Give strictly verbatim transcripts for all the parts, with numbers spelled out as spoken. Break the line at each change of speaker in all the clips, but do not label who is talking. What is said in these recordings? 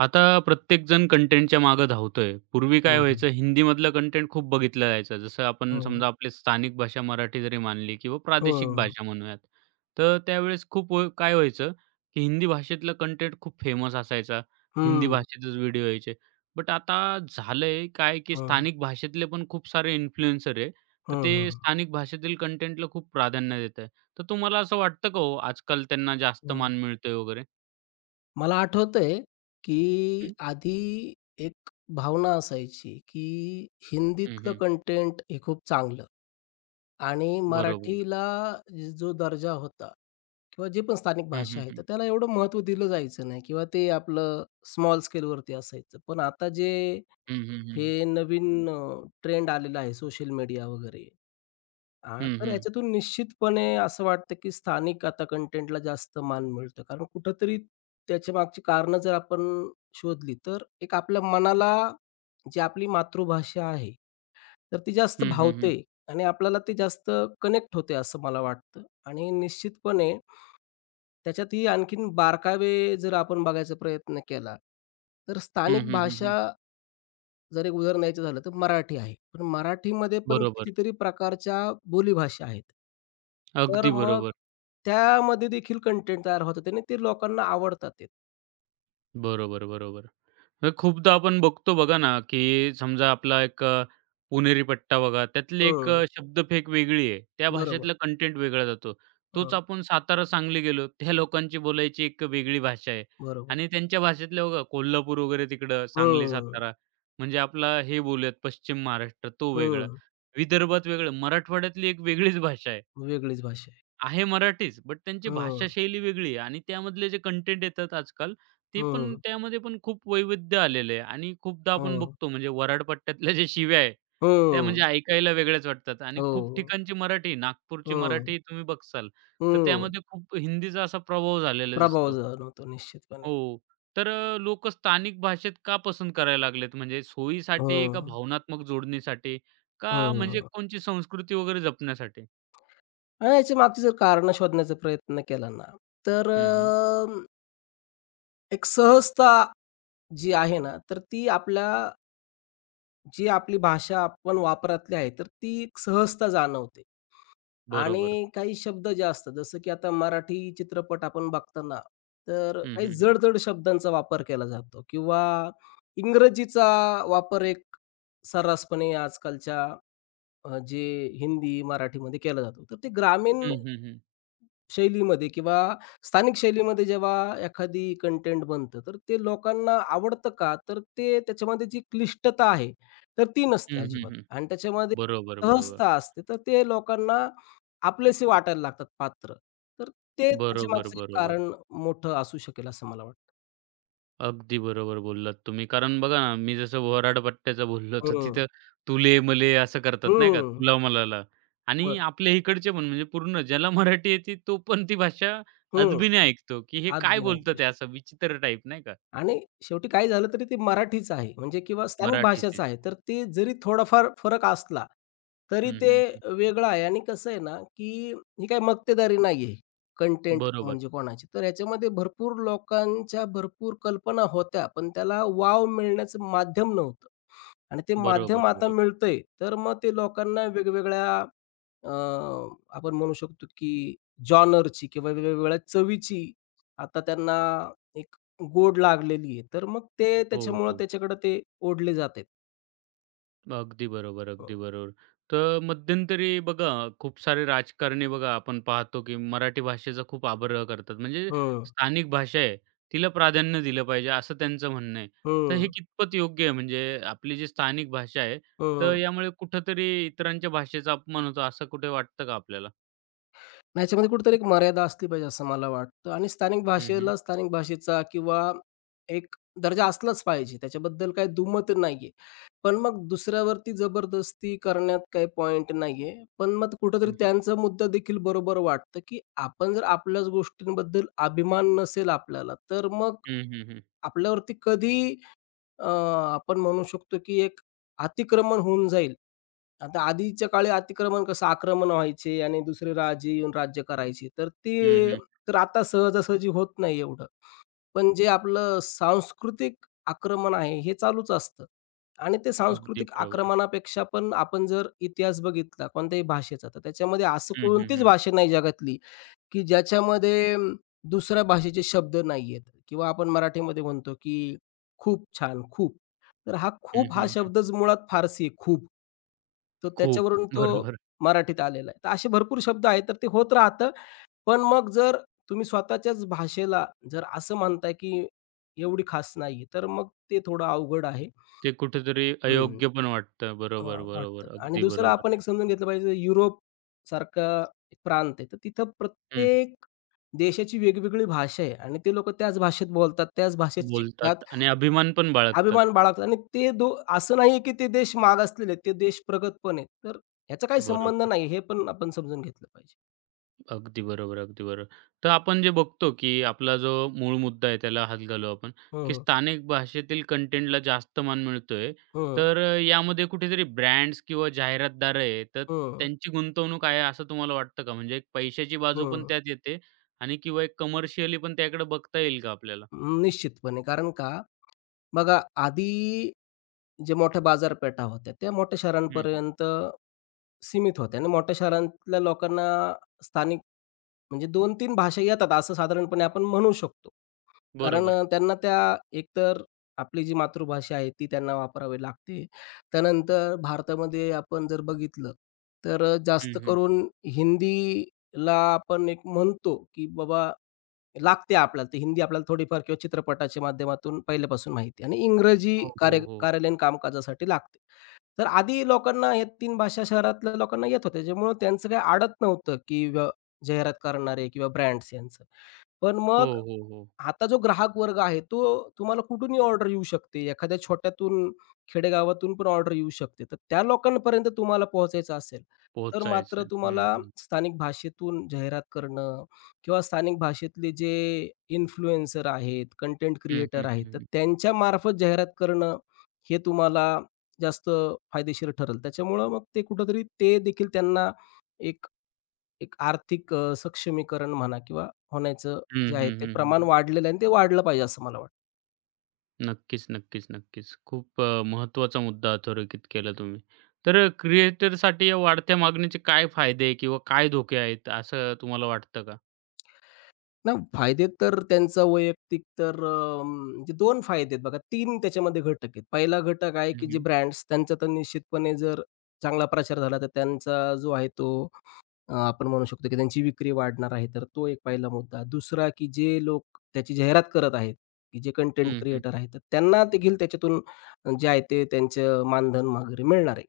आता प्रत्येकजण कंटेंटच्या मागं धावतोय. पूर्वी काय
हं, हं.
व्हायचं हिंदीमधलं कंटेंट खूप बघितलं जायचं. जसं आपण
हो.
समजा आपली स्थानिक भाषा मराठी जरी मानली किंवा
हो,
प्रादेशिक
हं.
भाषा म्हणूयात. तर त्यावेळेस खूप व काय व्हायचं, की हिंदी भाषेतलं कंटेंट खूप फेमस असायचा. हिंदी
हं,
भाषेतच व्हिडिओ यायचे. बट आता झालंय काय, की
हं,
स्थानिक भाषेतले पण खूप सारे इन्फ्लुएन्सर आहे. तर ते
हं.
स्थानिक भाषेतील कंटेंटला खूप प्राधान्य देत आहे. तर तुम्हाला असं वाटतं का हो आजकाल त्यांना जास्त
हो.
मान मिळतोय वगैरे?
मला आठवतंय, की
हं,
आधी एक भावना असायची, की हिंदीतलं
हं,
कंटेंट हे खूप चांगलं आणि
बरोबर.
मराठीला जो दर्जा होता किंवा जी पण स्थानिक
हं,
भाषा
हं,
आहे,
हं.
तर त्याला एवढं महत्त्व दिलं जायचं नाही किंवा ते आपलं स्मॉल स्केलवरती असायचं. पण आता जे
हं, हं, हं.
हे नवीन ट्रेंड आलेला आहे सोशल मीडिया वगैरे, हां,
हं,
तर
हं.
ह्याच्यातून निश्चितपणे असं वाटतं, की स्थानिक आता कंटेंटला जास्त मान मिळतं. कारण कुठेतरी त्याच्या मागची कारणं जर आपण शोधली, तर एक आपल्या मनाला जी आपली मातृभाषा आहे, तर ती जास्त
हं, हं, हं.
भावते आणि आपल्याला ते जास्त कनेक्ट होते असं मला वाटतं. आणि निश्चितपणे त्याच्यातही आणखीन बारकावे जर आपण बघायचा प्रयत्न केला, तर
हं,
स्थानिक
हं, हं,
भाषा
हं.
जर एक उदाहरण द्यायचं झालं तर मराठी आहे. पण मराठीमध्ये पण
बरोबर.
कितीतरी प्रकारच्या बोलीभाषा आहेत. तर
अगदी
मग
बरोबर.
त्यामध्ये देखील कंटेंट तयार होतात आणि ते लोकांना आवडतात ते.
बरोबर, बरोबर. तर खूपदा आपण बघतो बघा ना, की समजा आपला एक अ, पुणेरी पट्टा बघा, त्यातली एक अ,
हं.
शब्दफेक वेगळी आहे. त्या
बरोबर.
भाषेतला कंटेंट वेगळा जातो. तोच
हं.
आपण सातारा, सांगली गेलो, त्या लोकांची बोलायची एक वेगळी भाषा आहे
बरोबर.
आणि त्यांच्या भाषेतल्या बघा कोल्हापूर वगैरे तिकडं, सांगली,
हं.
सातारा, म्हणजे आपला हे बोलूयात पश्चिम महाराष्ट्र तो वेगळा,
हं.
विदर्भात वेगळं, मराठवाड्यातली एक वेगळीच भाषा आहे.
वेगळीच भाषा आहे.
आहे मराठीच, बट त्यांची
हं.
भाषाशैली वेगळी आहे आणि त्यामधले जे कंटेंट येतात आजकाल, ते पण
हं.
त्यामध्ये पण खूप वैविध्य आलेलं आहे आणि खूपदा आपण
हं.
बघतो म्हणजे वऱ्हाड पट्ट्यातल्या ज्या शिव्या आहे, त्या
हं.
म्हणजे ऐकायला वेगळ्याच वाटतात आणि खूप
हो.
ठिकाणची मराठी, नागपूरची
हं.
मराठी तुम्ही बघसाल, तर
हं.
त्यामध्ये खूप हिंदीचा असा प्रभाव झालेला
प्रभाव
दिसतो.
जाणवतो निश्चितपणे.
हो, तर अ, स्थानिक भाषेत का पसंत करायला लागलेत? म्हणजे सोयीसाठी का
हं.
भावनात्मक जोडणीसाठी का म्हणजे
हं.
कोणची संस्कृती वगैरे जपण्यासाठी?
आणि याच्या मागची जर कारणं शोधण्याचा प्रयत्न केला ना, तर
हं, हं.
एक सहजता जी आहे ना, तर ती आपल्या जी आपली भाषा आपण वापरातली आहे, तर ती एक सहजता जाणवते.
बरोबर.
आणि काही शब्द जे असतात, जसं की आता मराठी चित्रपट आपण बघताना, तर
हं,
काही
हं, हं.
जड-जड शब्दांचा वापर केला जातो किंवा इंग्रजीचा वापर एक सर्रासपणे आजकालच्या अ, जे हिंदी, मराठीमध्ये केला जातो. तर ते ग्रामीण
हं, हं, हं.
शैलीमध्ये किंवा स्थानिक शैलीमध्ये जेव्हा एखादी कंटेंट बनतं, तर ते लोकांना आवडतं का? तर ते त्याच्यामध्ये जी क्लिष्टता आहे, तर ती नसते
हं, हं,
अजिबात
हं.
आणि त्याच्यामध्ये
बरोबर, बरोबर.
सहजता असते. तर ते लोकांना आपलेसे वाटायला लागतात पात्र. तर ते
बरोबर,
त्याच्यामागचं एक
बरोबर.
कारण मोठं असू शकेल असं मला वाटतं.
अगदी बरोबर बोललात तुम्ही. कारण बघा ना, मी जसं वऱ्हाडपट्ट्याचं बोललो, तर
हं,
तिथं तुले-मले असं करतात नाही का,
हं.
तुला-मलाला आणि
बरं.
आपल्या इकडचे पण म्हणजे पूर्ण ज्याला मराठी येते तो पण ती भाषा
हं.
अदबीने ऐकतो, की हे
आत
काय
बी नाही
बोलतात हे असं विचित्र टाईप नाही का
आणि शेवटी काय झालं तरी ते मराठीच आहे म्हणजे किंवा स्थानिक भाषाच
मराठीचे.
आहे. तर ते जरी थोडाफार फरक असला, तरी
हं,
ते
हं, हं.
वेगळं आहे आणि कसं आहे ना, की ही काही मक्तेदारी नाही आहे कंटेंट
बरोबर,
म्हणजे कोणाची. तर ह्याच्यामध्ये भरपूर लोकांच्या भरपूर कल्पना होत्या, पण त्याला वाव मिळण्याचं माध्यम नव्हतं आणि ते माध्यम
बरोबर,
आता
बरोबर.
मिळतंय. तर मग ते लोकांना वेगवेगळ्या अ, आपण म्हणू शकतो, की जॉनरची किंवा वेगवेगळ्या चवीची आता त्यांना एक गोड लागलेली आहे. तर मग ते
हो,
त्याच्यामुळं
हो.
त्याच्याकडे ते ओढले जातात.
अगदी बरोबर,
हं,
अगदी बरोबर. तर मध्यंतरी बघा, खूप सारे राजकारणी बघा, आपण पाहतो की मराठी भाषेचा खूप आग्रह करतात. म्हणजे
हं,
स्थानिक भाषा आहे, तिला प्राधान्य दिलं पाहिजे, असं त्यांचं म्हणणं आहे. तर
हं,
हे कितपत योग्य आहे? म्हणजे आपली जी स्थानिक भाषा आहे, तर
हं.
यामुळे कुठेतरी इतरांच्या भाषेचा अपमान होतो, असं कुठे वाटतं का आपल्याला?
याच्यामध्ये कुठेतरी एक मर्यादा असली पाहिजे असं मला वाटतं आणि स्थानिक
हं, हं.
भाषेला स्थानिक भाषेचा किंवा एक दर्जा असलाच पाहिजे. त्याच्याबद्दल काही दुमत नाहीये. पण मग दुसऱ्यावरती जबरदस्ती करण्यात काही पॉइंट नाहीये. पण मग कुठेतरी
हं, हं.
त्यांचा मुद्दा देखील बरोबर वाटतं, की आपण जर आपल्याच गोष्टींबद्दल अभिमान नसेल आपल्याला, तर मग
हं, हं, हं.
आपल्यावरती कधी अ, आपण म्हणू शकतो, की एक अतिक्रमण होऊन जाईल. आता आधीच्या काळी अतिक्रमण कसं आक्रमण व्हायचे आणि दुसरे राजे येऊन राज्य करायचे. तर ते
हं,
तर आता सहजासहजी होत नाही एवढं. पण जे आपलं सांस्कृतिक आक्रमण आहे, हे चालूच असतं. आणि ते
अगदी
सांस्कृतिक
बरोबर.
आक्रमणापेक्षा पण आपण जर इतिहास बघितला कोणत्याही भाषेचा, तर त्याच्यामध्ये असं
हं, हं,
कोणतीच
हं.
भाषा नाही जगातली, की ज्याच्यामध्ये अं, दुसऱ्या भाषेचे शब्द नाहीयेत किंवा आपण मराठीमध्ये म्हणतो की खूप छान, खूप. तर हा
हं,
खूप हा
हं, हं.
शब्दच मुळात फारसी आहे, खूप. तर
खूप.
त्याच्यावरून तो
बरोबर.
मराठीत आलेला आहे. तर असे भरपूर शब्द आहेत, तर ते होत राहतं. पण मग जर तुम्ही स्वतःच्याच भाषेला जर असं म्हणताय की एवढी खास नाहीये, तर मग ते थोडं अवघड आहे.
ते कुठेतरी
हं,
अयोग्य पण वाटतं.
वा
बरोबर,
वाटतं
बरोबर.
आणि
अगदी
दुसरं
बरोबर.
आपण एक समजून घेतलं पाहिजे युरोपसारखा प्रांत आहे, तर तिथं प्रत्येक देशाची वेगवेगळी भाषा आहे आणि ते लोकं त्याच भाषेत बोलतात, त्याच भाषेत शिकतात.
बोलतात आणि अभिमान पण बाळगतात.
अभिमान बाळगतात आणि ते दो असं नाहीये की ते देश मागासलेले आहेत, ते देश प्रगत पण आहेत. तर ह्याचा काही संबंध
बरोबर.
नाही हे पण आपण समजून घेतलं पाहिजे.
अगदी बरोबर, अगदी बरोबर. तर आपण जे बघतो, की आपला जो मूळ मुद्दा आहे त्याला हात घालू आपण,
हं,
की
हं,
स्थानिक भाषेतील कंटेंटला जास्त मान मिळतोय.
हं,
तर अ, यामध्ये कुठेतरी ब्रँड्स किंवा जाहिरातदार आहे, तर
हं,
त्यांची गुंतवणूक आहे असं तुम्हाला वाटतं का? म्हणजे एक पैशाची बाजू पण
हं.
त्यात येते आणि किंवा एक कमर्शियली पण त्याकडे बघता येईल का आपल्याला?
निश्चितपणे. कारण का बघा आधी जे मोठ्या बाजारपेठा होत्या, त्या मोठ्या
हं, हं.
शहरांपर्यंत सीमित होत्या आणि मोठ्या शहरातल्या लोकांना स्थानिक म्हणजे दोन-तीन भाषा येतात असं साधारणपणे आपण म्हणू शकतो. कारण
बरोबर.
अ, त्यांना त्या एकतर आपली जी मातृभाषा आहे ती त्यांना वापरावी लागते. त्यानंतर भारतामध्ये आपण जर बघितलं, तर अ,
हं,
जास्त
हं.
करून हिंदीला आपण एक म्हणतो, की बाबा लागते आपल्याला. ती हिंदी आपल्याला थोडीफार किंवा चित्रपटाच्या माध्यमातून पहिल्यापासून माहिती आहे आणि इंग्रजी
हो, हो,
कार्य
हो.
कार्यालयीन कामकाजासाठी लागते. तर आधी लोकांना या तीन भाषा शहरातल्या लोकांना येत होत्या. त्याच्यामुळं त्यांचं काही अडत नव्हतं, की व्य जाहिरात करणारे किंवा ब्रँड्स यांचं. पण
हो,
मग
हो, हो.
आता जो ग्राहक वर्ग आहे, तो तुम्हाला कुठूनही ऑर्डर येऊ शकते. एखाद्या छोट्यातून, खेडेगावातून पण ऑर्डर येऊ शकते. तर त्या लोकांपर्यंत तुम्हाला पोहोचायचं असेल, तर मात्र
पोहोचायचं. हं,
तुम्हाला
हं.
स्थानिक भाषेतून जाहिरात करणं किंवा स्थानिक भाषेतले जे इन्फ्लुएन्सर आहेत, कंटेंट
हं,
क्रिएटर
हं,
आहेत, तर
हं.
त्यांच्यामार्फत जाहिरात करणं हे तुम्हाला जास्त फायदेशीर ठरेल. त्याच्यामुळं मग ते कुठेतरी ते देखील त्यांना एक एक आर्थिक अ, सक्षमीकरण म्हणा किंवा होण्याचं
हं,
जे आहे
हं,
ते
हं,
प्रमाण
हं.
वाढलेलं आहे आणि ते वाढलं पाहिजे असं मला वाटतं.
नक्कीच, नक्कीच, नक्कीच. खूप अ, महत्त्वाचा मुद्दा अधोरेखित केला तुम्ही. तर अ, क्रिएटरसाठी या वाढत्या मागणीचे काय फायदे किंवा काय धोके आहेत, असं तुम्हाला वाटतं का?
नाही फायदे तर त्यांचा वैयक्तिक तर अ, म्हणजे दोन फायदे आहेत बघा. तीन त्याच्यामध्ये घटक आहेत. पहिला घटक आहे
हं,
की जे
हं.
ब्रँड्स त्यांचा तर निश्चितपणे जर चांगला प्रचार झाला तर त्यांचा जो आहे तो अ, आपण म्हणू शकतो की त्यांची विक्री वाढणार आहे. तर तो एक पहिला मुद्दा. दुसरा की जे लोक त्याची जाहिरात करत आहेत, की जे कंटेंट
हं,
क्रिएटर आहेत, तर त्यांना देखील त्याच्यातून जे आहे ते त्यांचं मानधन वगैरे मिळणार आहे.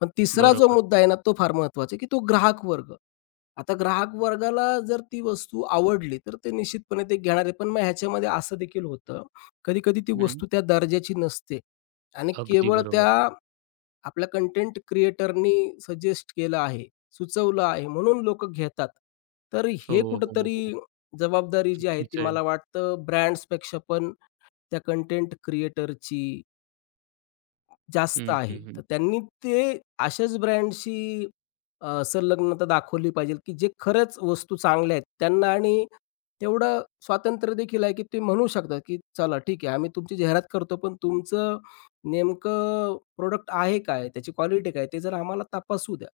पण तिसरा जो
बरोबर.
मुद्दा आहे ना, तो फार महत्त्वाचा आहे, की तो ग्राहक वर्ग. आता ग्राहक वर्गाला जर ती वस्तू आवडली, तर ते निश्चितपणे ते घेणार आहे. पण मग ह्याच्यामध्ये असं देखील होतं, कधी-कधी ती
हं.
वस्तू त्या दर्जाची नसते आणि
अगदी
केवळ त्या
बरोबर.
आपल्या कंटेंट क्रिएटरनी सजेस्ट केलं आहे, सुचवलं आहे, म्हणून लोकं घेतात. तर
हो,
हे
हो, हो.
कुठेतरी
हो.
जबाबदारी जी आहे, ती
चुकीचं आहे.
मला वाटतं ब्रँड्सपेक्षा पण त्या कंटेंट क्रिएटरची जास्त
हं,
आहे.
हं, हं.
तर त्यांनी ते अशाच ब्रँडशी अ, संलग्नता दाखवली पाहिजे, की जे खरंच वस्तू चांगल्या आहेत त्यांना आणि तेवढं स्वातंत्र्य देखील आहे, की ते म्हणू शकतात, की "चला ठीक आहे, आम्ही तुमची जाहिरात करतो, पण तुमचं नेमकं प्रोडक्ट आहे काय? त्याची क्वालिटी काय? ते जरा आम्हाला तपासू द्या."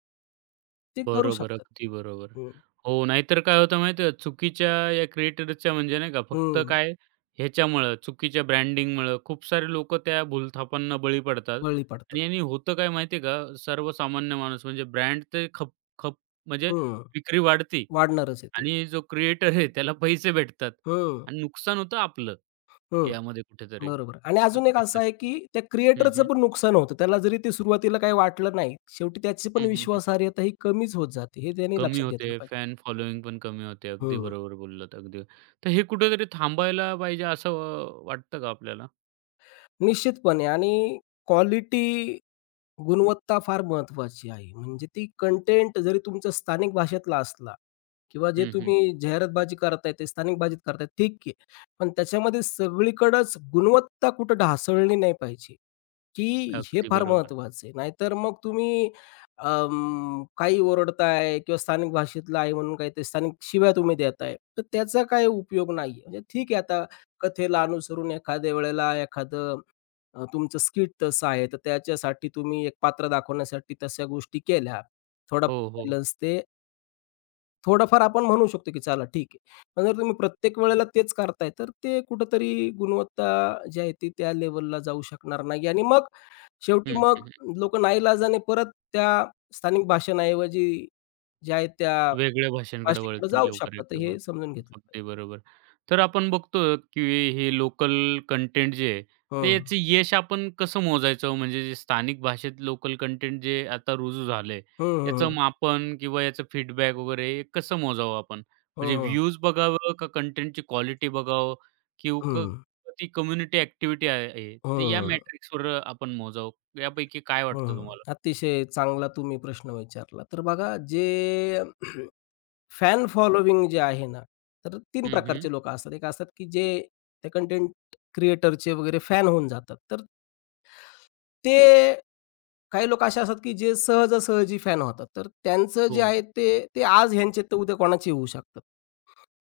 ते करू
बरोबर,
शकतात ते.
अगदी बरोबर.
हं,
हो, नाहीतर काय होतं माहिती चुकीच्या या क्रिएटरच्या म्हणजे नाही का फक्त
हं.
काय ह्याच्यामुळं चुकीच्या ब्रँडिंगमुळं खूप सारे लोकं त्या भूलथापांना बळी पडतात
बळी पडतात.
आणि यानी होतं काय माहिती का, सर्वसामान्य माणूस म्हणजे ब्रँड ते खप खप म्हणजे
हं.
विक्री वाढती
वाढणारच आहे ते.
आणि जो क्रिएटर आहे त्याला पैसे भेटतात
हं,
आणि नुकसान होतं आपलं,
हं.
यामध्ये कुठेतरी.
बरोबर आणि अजून एक
नक्कीच,
असं आहे,
नक्कीच.
की त्या
हं,
क्रिएटरचं
हं.
पण नुकसान होतं. त्याला जरी ते सुरुवातीला काही वाटलं नाही, शेवटी त्याची पण
हं, हं,
विश्वासार्हता ही कमीच होत जाते. हे त्यांनी
कमी
लक्षात घेतलं
होते.
पाहिजे.
फॅन फॉलोइंग पण कमी होते. अगदी
हं.
बरोबर बोललात. अगदी. तर हे कुठेतरी थांबायला पाहिजे असं अ, वाटतं का आपल्याला?
निश्चितपणे आणि क्वालिटी, गुणवत्ता फार महत्त्वाची आहे. म्हणजे ती कंटेंट जरी तुमचा स्थानिक भाषेतला असला किंवा जे
हं, हं.
तुम्ही जाहिरातबाजी करताय, ते स्थानिक भाषेत करताय, ठीक आहे. पण त्याच्यामध्ये सगळीकडंच गुणवत्ता कुठं ढासळली नाही पाहिजे. की हे
अगदी
फार
बरोबर.
महत्वाचं आहे. नाहीतर मग तुम्ही अं, काही ओरडताय किंवा स्थानिक भाषेतलं आहे म्हणून काहीतरी स्थानिक शिव्या तुम्ही देताय, तर त्याचा काही उपयोग नाही म्हणजे ठीक आहे आता कथेला अनुसरून एखाद्या वेळेला एखादं अ, तुमचं स्किट तसं आहे, तर त्याच्यासाठी तुम्ही एक पात्र दाखवण्यासाठी तशा गोष्टी केल्या. थोडा
हो, हो.
बायलन्स ते थोडंफार आपण म्हणू शकतो की चला ठीक आहे. पण जर तुम्ही प्रत्येक वेळेला तेच करताय, तर ते कुठेतरी गुणवत्ता जी आहे ती त्या लेव्हलला जाऊ शकणार नाही आणि मग
हं,
शेवटी मग
हं, हं.
लोकं नाईलाजाने परत त्या स्थानिक भाषणाऐवजी ज्या आहेत त्या
वेगळ्या भाषांकडे
भाषेकडे
वळतील
जाऊ
वगैरे
शकतात. तर
किंवा
हे समजून घेतलं पाहिजे.
अगदी बरोबर. तर आपण बघतो, की हे लोकल कंटेंट जे आहे, ते याचं यश आपण कसं मोजायचं? म्हणजे जे स्थानिक भाषेत लोकल कंटेंट जे आता रुजू झालंय,
हं,
याचं
हं.
मापन किंवा याचं फीडबॅक वगैरे हे कसं मोजावं आपण? म्हणजे
हं, हं.
व्ह्यूज बघावं का कंटेंटची क्वालिटी बघावं किंवा क ती कम्युनिटी ॲक्टिव्हिटी आहे,
हं,
ते या
हं,
मॅट्रिक्सवर आपण मोजावं. यापैकी काय
हं,
वाटतं
हं.
तुम्हाला?
अतिशय चांगला तुम्ही प्रश्न विचारला. तर बघा जे फॅन फॉलोविंग जे आहे ना, तर तीन
हं, हं.
प्रकारचे लोकं असतात. एक असतात, की जे त्या कंटेंट क्रिएटरचे वगैरे फॅन होऊन जातात. तर ते काही लोकं असे असतात, की जे सहजासहजी फॅन होतात. तर त्यांचं
हो.
जे आहे ते ते आज ह्यांचे तर उद्या कोणाचे होऊ शकतात.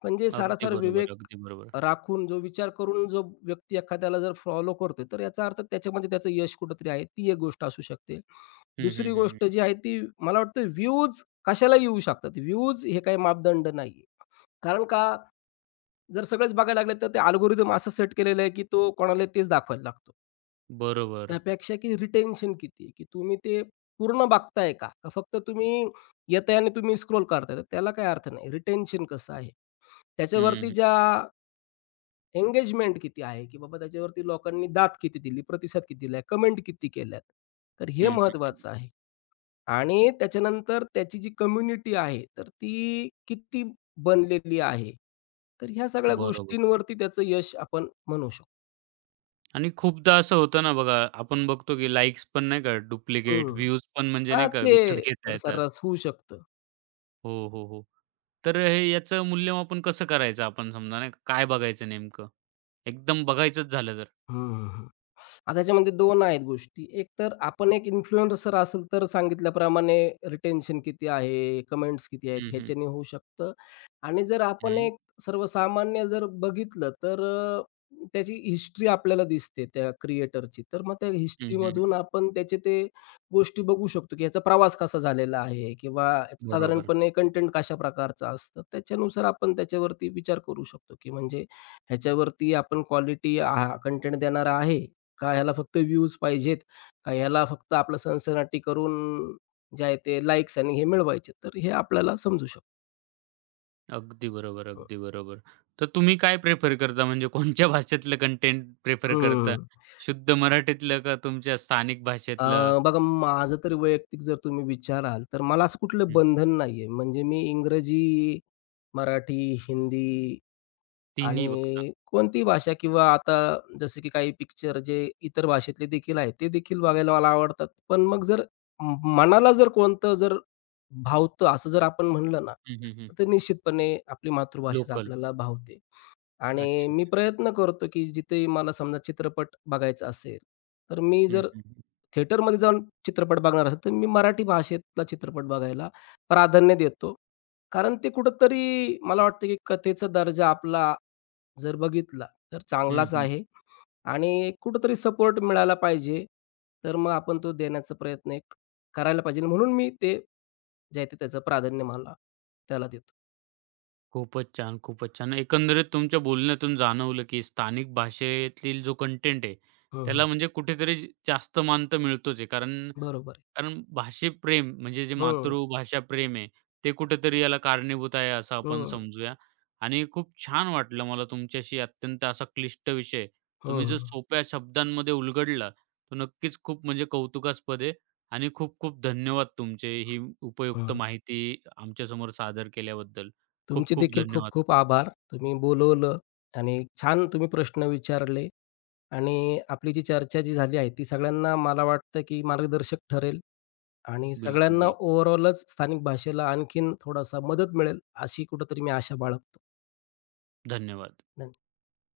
पण जे
अगदी
सारासार विवेक
बरोबर, अगदी बरोबर.
राखून, जो विचार करून जो व्यक्ती एखाद्याला जर फॉलो करतोय, तर याचा अर्थ त्याच्यामध्ये त्याचं यश कुठेतरी आहे. ती एक गोष्ट असू शकते.
हं,
दुसरी
हं, हं, हं.
गोष्ट जी आहे ती मला वाटतं व्ह्यूज कशाला येऊ शकतात. व्ह्यूज हे काही मापदंड नाहीये. कारण का जर सगळेच बघायला लागले तर ते अल्गोरिदम असं सेट केलेलं आहे, की तो कोणाला तेच दाखवायला लागतो.
बरोबर.
त्यापेक्षा की रिटेन्शन किती आहे, की तुम्ही ते पूर्ण बघताय का? का फक्त तुम्ही येताय आणि तुम्ही स्क्रोल करताय, तर त्याला काही अर्थ नाही. रिटेन्शन कसं आहे?
हं,
त्याच्यावरती
हं.
ज्या एंगेजमेंट किती आहे, की बाबा त्याच्यावरती लोकांनी दाद किती दिली, प्रतिसाद किती दिलाय, कमेंट किती केल्यात. तर हे
हं, हं,
महत्वाचं आहे. आणि त्याच्यानंतर त्याची जी कम्युनिटी आहे, तर ती किती बनलेली आहे. तर ह्या सगळ्या
बरोबर
गोष्टींवरती त्याचं यश आपण म्हणू शकतो.
आणि खूपदा असं होतं ना बघा, आपण बघतो की लाइक्स पण नाही का
हं.
डुप्लिकेट, व्ह्यूज पण म्हणजे
हां,
नाही का
ते
विकत घेता येतात.
सर्रास होऊ शकतं.
हो, हो, हो. तर हे याचं मूल्यमापन कसं करायचं आपण समजा नाही का, काय बघायचं नेमकं? एकदम बघायचंच झालं तर?
हं, आता त्याच्यामध्ये दोन आहेत गोष्टी. एक तर आपण एक इन्फ्लुएन्सर असेल तर सांगितल्याप्रमाणे रिटेन्शन किती आहे, कमेंट्स किती आहेत
हं, हं.
ह्याच्याने होऊ शकतं. आणि जर आपण
हं.
एक सर्वसामान्य जर बघितलं तर अ, त्याची हिस्ट्री आपल्याला दिसते त्या क्रिएटरची. तर मग त्या
हं,
हिस्ट्रीमधून
हं,
आपण त्याचे ते गोष्टी बघू शकतो, की याचा प्रवास कसा झालेला आहे किंवा याचा
बरोबर.
साधारणपणे कंटेंट कशा प्रकारचा असतं. त्याच्यानुसार आपण त्याच्यावरती विचार करू शकतो, की म्हणजे ह्याच्यावरती आपण क्वालिटी कंटेंट देणारा आहे का ह्याला फक्त व्ह्यूज पाहिजेत, का ह्याला फक्त आपलं सनसनाटी करून जे आहे ते लाइक्स आणि हे मिळवायचे. तर हे आपल्याला समजू शकतं.
अगदी बरोबर, अगदी बरोबर. तर तुम्ही काय प्रेफर करता म्हणजे कोणत्या भाषेतलं कंटेंट प्रिफर करता?
हं.
शुद्ध मराठीतलं का तुमच्या स्थानिक
अ,
भाषेतलं?
बघा माझं तर वैयक्तिक जर तुम्ही विचाराल, तर मला असं कुठलं
हं.
बंधन नाहीये. म्हणजे मी इंग्रजी, मराठी, हिंदी
तिन्ही बघता?
आणि कोणतीही भाषा किंवा आता जसं की काही पिक्चर जे इतर भाषेतले देखील आहेत, ते देखील बघायला मला आवडतात. पण मग जर म मनाला जर कोणतं जर भावतं असं जर आपण म्हणलं ना,
हं, हं, हं.
तर ते निश्चितपणे आपली मातृभाषाच
लोकल.
आपल्याला भावते. आणि
अच्छा.
मी प्रयत्न करतो, की जिथे मला समजा चित्रपट बघायचा असेल, तर मी
हं,
जर
हं, हं.
थिएटरमध्ये जाऊन चित्रपट बघणार असेल, तर मी मराठी भाषेतला चित्रपट बघायला प्राधान्य देतो. कारण ते कुठेतरी मला वाटतं, की कथेचा दर्जा आपला जर बघितला तर
हं,
चांगलाच
हं,
आहे आणि कुठेतरी सपोर्ट मिळाला पाहिजे. तर मग आपण तो देण्याचा प्रयत्न एक करायला पाहिजे. म्हणून मी ते जे आहे ते त्याचं प्राधान्य मला त्याला देतो.
खूपच छान, खूपच छान. एकंदरीत तुमच्या बोलण्यातून जाणवलं, की स्थानिक भाषेतील जो कंटेंट आहे,
हं, हं.
त्याला म्हणजे कुठेतरी ज- जास्त मान तर मिळतोच आहे. कारण
बरोबर आहे.
कारण भाषेप्रेम म्हणजे जे
हं,
मातृभाषा प्रेम आहे, ते कुठेतरी याला कारणीभूत आहे असं आपण
हं,
समजूया. आणि खूप छान वाटलं मला तुमच्याशी अत्यंत असा क्लिष्ट विषय तुम्ही
हं,
जो
हं,
सोप्या शब्दांमध्ये उलगडला, तो नक्कीच खूप म्हणजे कौतुकास्पद आहे. आणि खूप खूप धन्यवाद तुमचे ही उपयुक्त माहिती आमच्यासमोर सादर केल्याबद्दल. खूप
तुमचे
खूप
देखील खूप
धन्यवाद.
खूप आभार. तुम्ही बोलवलं आणि छान तुम्ही प्रश्न विचारले आणि आपली जी चर्चा जी झाली आहे ती सगळ्यांना मला वाटतं की मार्गदर्शक ठरेल. आणि
बिलकुल,
सगळ्यांना
बिलकुल.
ओव्हरऑलच स्थानिक भाषेला आणखीन थोडासा मदत मिळेल, अशी कुठेतरी मी आशा बाळगतो.
धन्यवाद.
धन्य